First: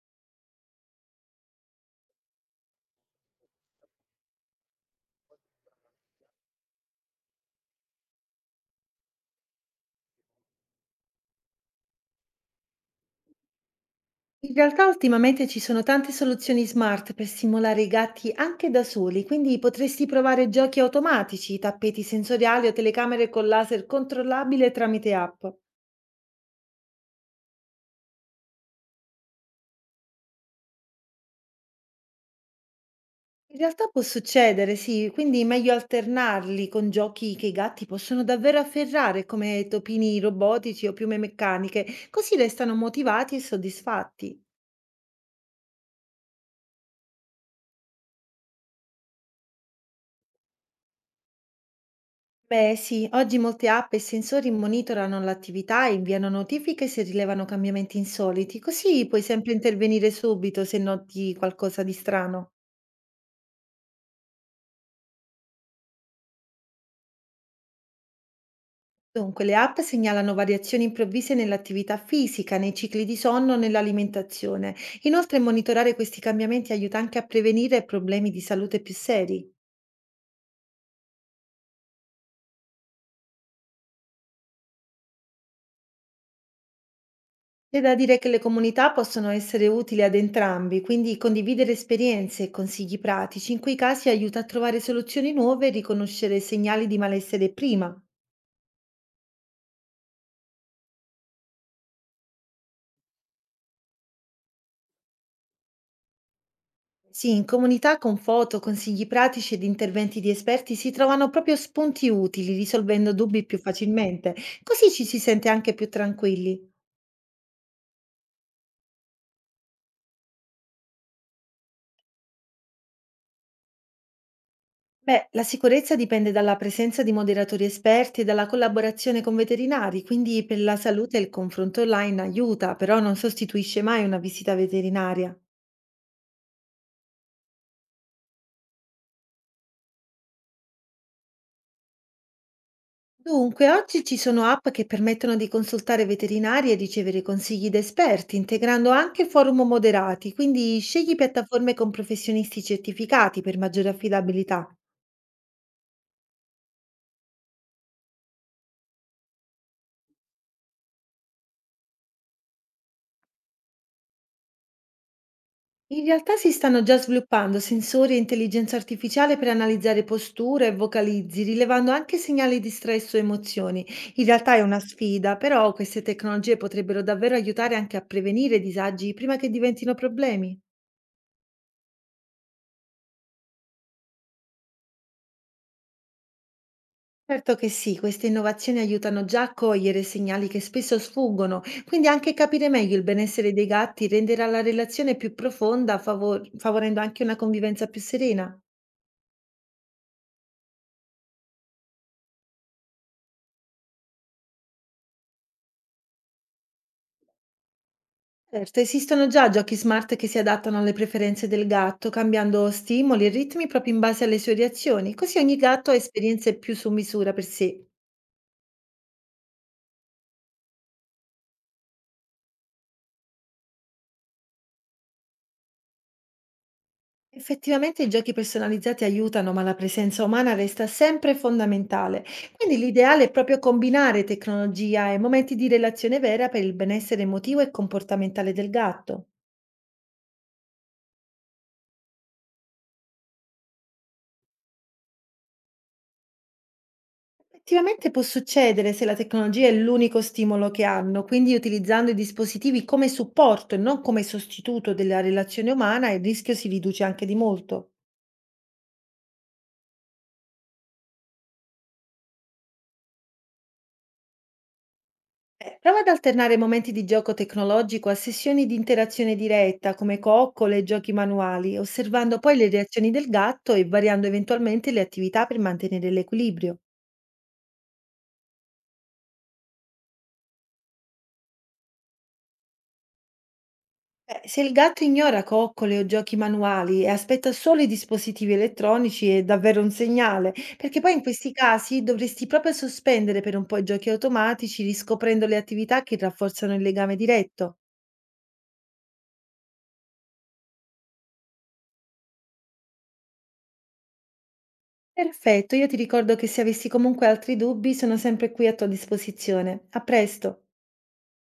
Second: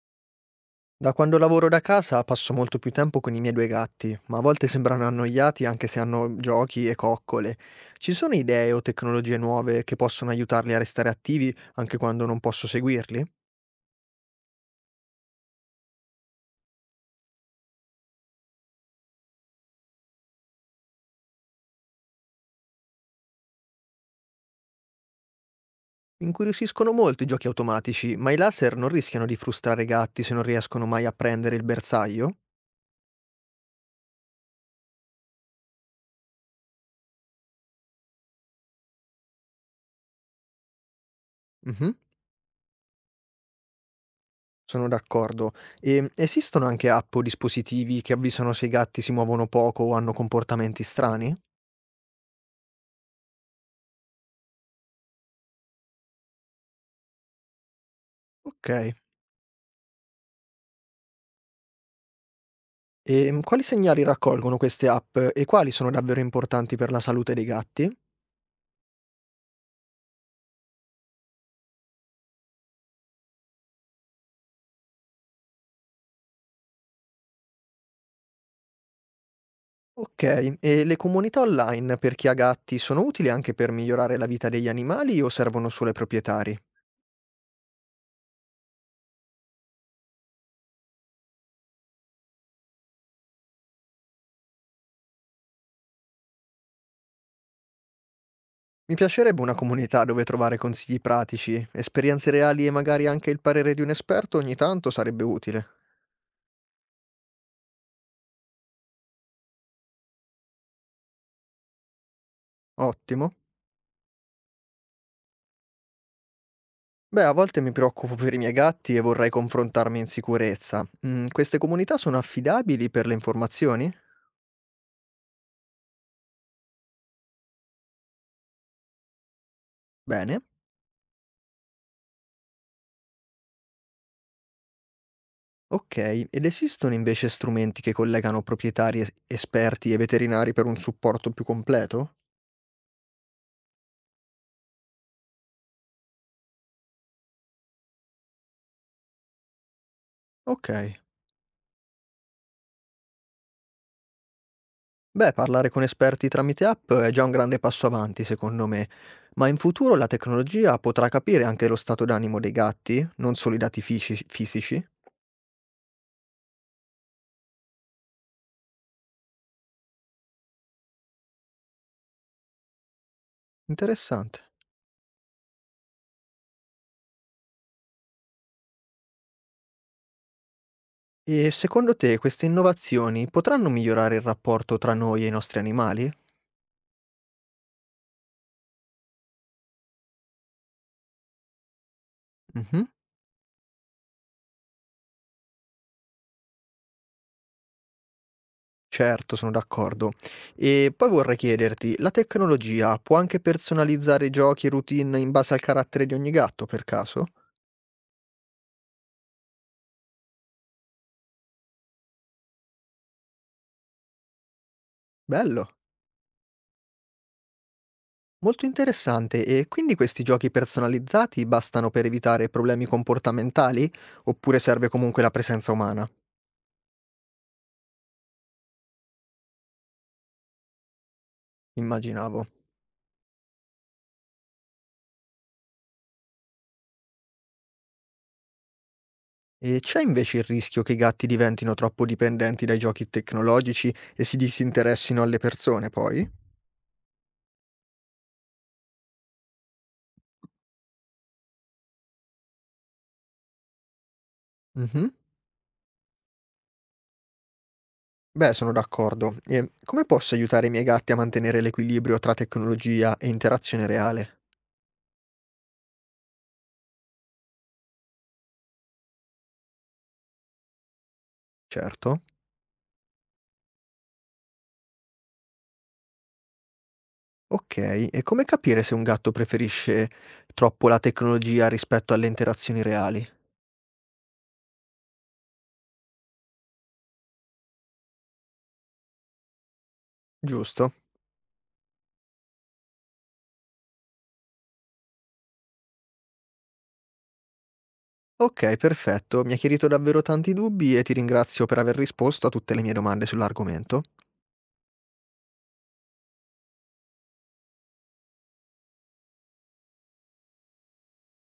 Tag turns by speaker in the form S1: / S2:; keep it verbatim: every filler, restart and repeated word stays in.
S1: Da quando lavoro da casa passo molto più tempo con i miei due gatti, ma a volte sembrano annoiati anche se hanno giochi e coccole. Ci sono idee o tecnologie nuove che possono aiutarli a restare attivi anche quando non posso seguirli? Mi
S2: In realtà ultimamente ci sono tante soluzioni smart per stimolare i gatti anche da soli, quindi potresti provare giochi automatici, tappeti sensoriali o telecamere con laser controllabile tramite app.
S1: Incuriosiscono molto i giochi automatici, ma i laser non rischiano di frustrare i gatti se non riescono mai a prendere il bersaglio?
S2: In realtà può succedere, sì, quindi meglio alternarli con giochi che i gatti possono davvero afferrare, come topini robotici o piume meccaniche,
S1: Mhm,
S2: così restano motivati e soddisfatti.
S1: sono d'accordo. E esistono anche app o dispositivi che avvisano se i gatti si muovono poco o hanno comportamenti strani?
S2: Beh, sì, oggi molte app e sensori monitorano l'attività e inviano notifiche se rilevano cambiamenti insoliti,
S1: Ok.
S2: così puoi sempre intervenire subito se noti qualcosa di strano.
S1: Ehm, quali segnali raccolgono queste app e quali sono davvero importanti per la salute dei gatti?
S2: Dunque, le app segnalano variazioni improvvise nell'attività fisica, nei cicli di sonno, nell'alimentazione. Inoltre, monitorare questi cambiamenti aiuta anche a prevenire problemi di salute più seri.
S1: Okay, e le comunità online per chi ha gatti sono utili anche per migliorare la vita degli animali o servono solo ai proprietari?
S2: C'è da dire che le comunità possono essere utili ad entrambi, quindi condividere esperienze e consigli pratici in quei casi aiuta a trovare soluzioni nuove e riconoscere segnali di malessere prima.
S1: Mi piacerebbe una comunità dove trovare consigli pratici, esperienze reali e magari anche il parere di un esperto ogni tanto sarebbe utile.
S2: Sì, in comunità con foto, consigli pratici ed interventi di esperti si trovano proprio spunti utili, risolvendo
S1: Ottimo.
S2: dubbi più facilmente, così ci si sente anche più tranquilli.
S1: Beh, a volte mi preoccupo per i miei gatti e vorrei confrontarmi in sicurezza. Mm, queste comunità sono affidabili per le informazioni?
S2: Beh, la sicurezza dipende dalla presenza di moderatori esperti e dalla collaborazione con veterinari,
S1: Bene.
S2: quindi per la salute il confronto online aiuta, però non sostituisce mai una visita veterinaria.
S1: Okay, ed esistono invece strumenti che collegano proprietari, es esperti e veterinari per un supporto più completo?
S2: Dunque, oggi ci sono app che permettono di consultare veterinari e ricevere consigli da esperti, integrando anche forum moderati, quindi
S1: Okay.
S2: scegli piattaforme con professionisti certificati per maggiore affidabilità.
S1: Beh, parlare con esperti tramite app è già un grande passo avanti secondo me, ma in futuro la tecnologia potrà capire anche lo stato d'animo dei gatti, non solo i dati fisci fisici?
S2: In realtà si stanno già sviluppando sensori e intelligenza artificiale per analizzare posture e vocalizzi, rilevando anche segnali di stress o emozioni. In
S1: Interessante.
S2: realtà è una sfida, però queste tecnologie potrebbero davvero aiutare anche a prevenire disagi prima che diventino problemi.
S1: E secondo te queste innovazioni potranno migliorare il rapporto tra noi e i nostri animali?
S2: Certo che sì, queste innovazioni aiutano già a cogliere segnali che spesso sfuggono, quindi anche capire
S1: Mh-mh.
S2: meglio il benessere dei gatti renderà la relazione più profonda, favor- favorendo anche una convivenza più serena.
S1: Certo, sono d'accordo. E poi vorrei chiederti, la tecnologia può anche personalizzare i giochi e routine in base al carattere di ogni gatto, per caso?
S2: Certo, esistono già giochi smart che si adattano alle preferenze del gatto, cambiando stimoli e ritmi proprio in base alle sue reazioni, così ogni
S1: Bello,
S2: gatto ha esperienze più su misura per sé.
S1: molto interessante. E quindi questi giochi personalizzati bastano per evitare problemi comportamentali? Oppure serve comunque la presenza umana?
S2: Effettivamente i giochi personalizzati aiutano, ma la presenza umana resta sempre fondamentale.
S1: Immaginavo.
S2: Quindi l'ideale è proprio combinare tecnologia e momenti di relazione vera per il benessere emotivo e comportamentale del gatto.
S1: E c'è invece il rischio che i gatti diventino troppo dipendenti dai giochi tecnologici e si disinteressino alle persone, poi?
S2: Effettivamente può succedere se la tecnologia è l'unico stimolo che hanno, quindi utilizzando i dispositivi come supporto e non come sostituto
S1: Mhm.
S2: della relazione umana, il rischio si riduce anche di molto.
S1: Beh, sono d'accordo. E come posso aiutare i miei gatti a mantenere l'equilibrio tra tecnologia e interazione reale?
S2: Eh, Prova ad alternare momenti di gioco tecnologico a sessioni di interazione diretta, come coccole e giochi manuali,
S1: Certo.
S2: osservando poi le reazioni del gatto e variando eventualmente le attività per mantenere l'equilibrio.
S1: Ok, e come capire se un gatto preferisce troppo la tecnologia rispetto alle interazioni reali?
S2: Beh, se il gatto ignora coccole o giochi manuali e aspetta solo i dispositivi elettronici è davvero un segnale,
S1: Giusto.
S2: perché poi in questi casi dovresti proprio sospendere per un po' i giochi automatici, riscoprendo le attività che rafforzano il legame diretto.
S1: Ok, perfetto. Mi ha chiarito davvero tanti dubbi e ti ringrazio per aver risposto a tutte le mie domande sull'argomento.
S2: Perfetto, io ti ricordo che se avessi comunque altri dubbi sono sempre qui a tua disposizione. A presto.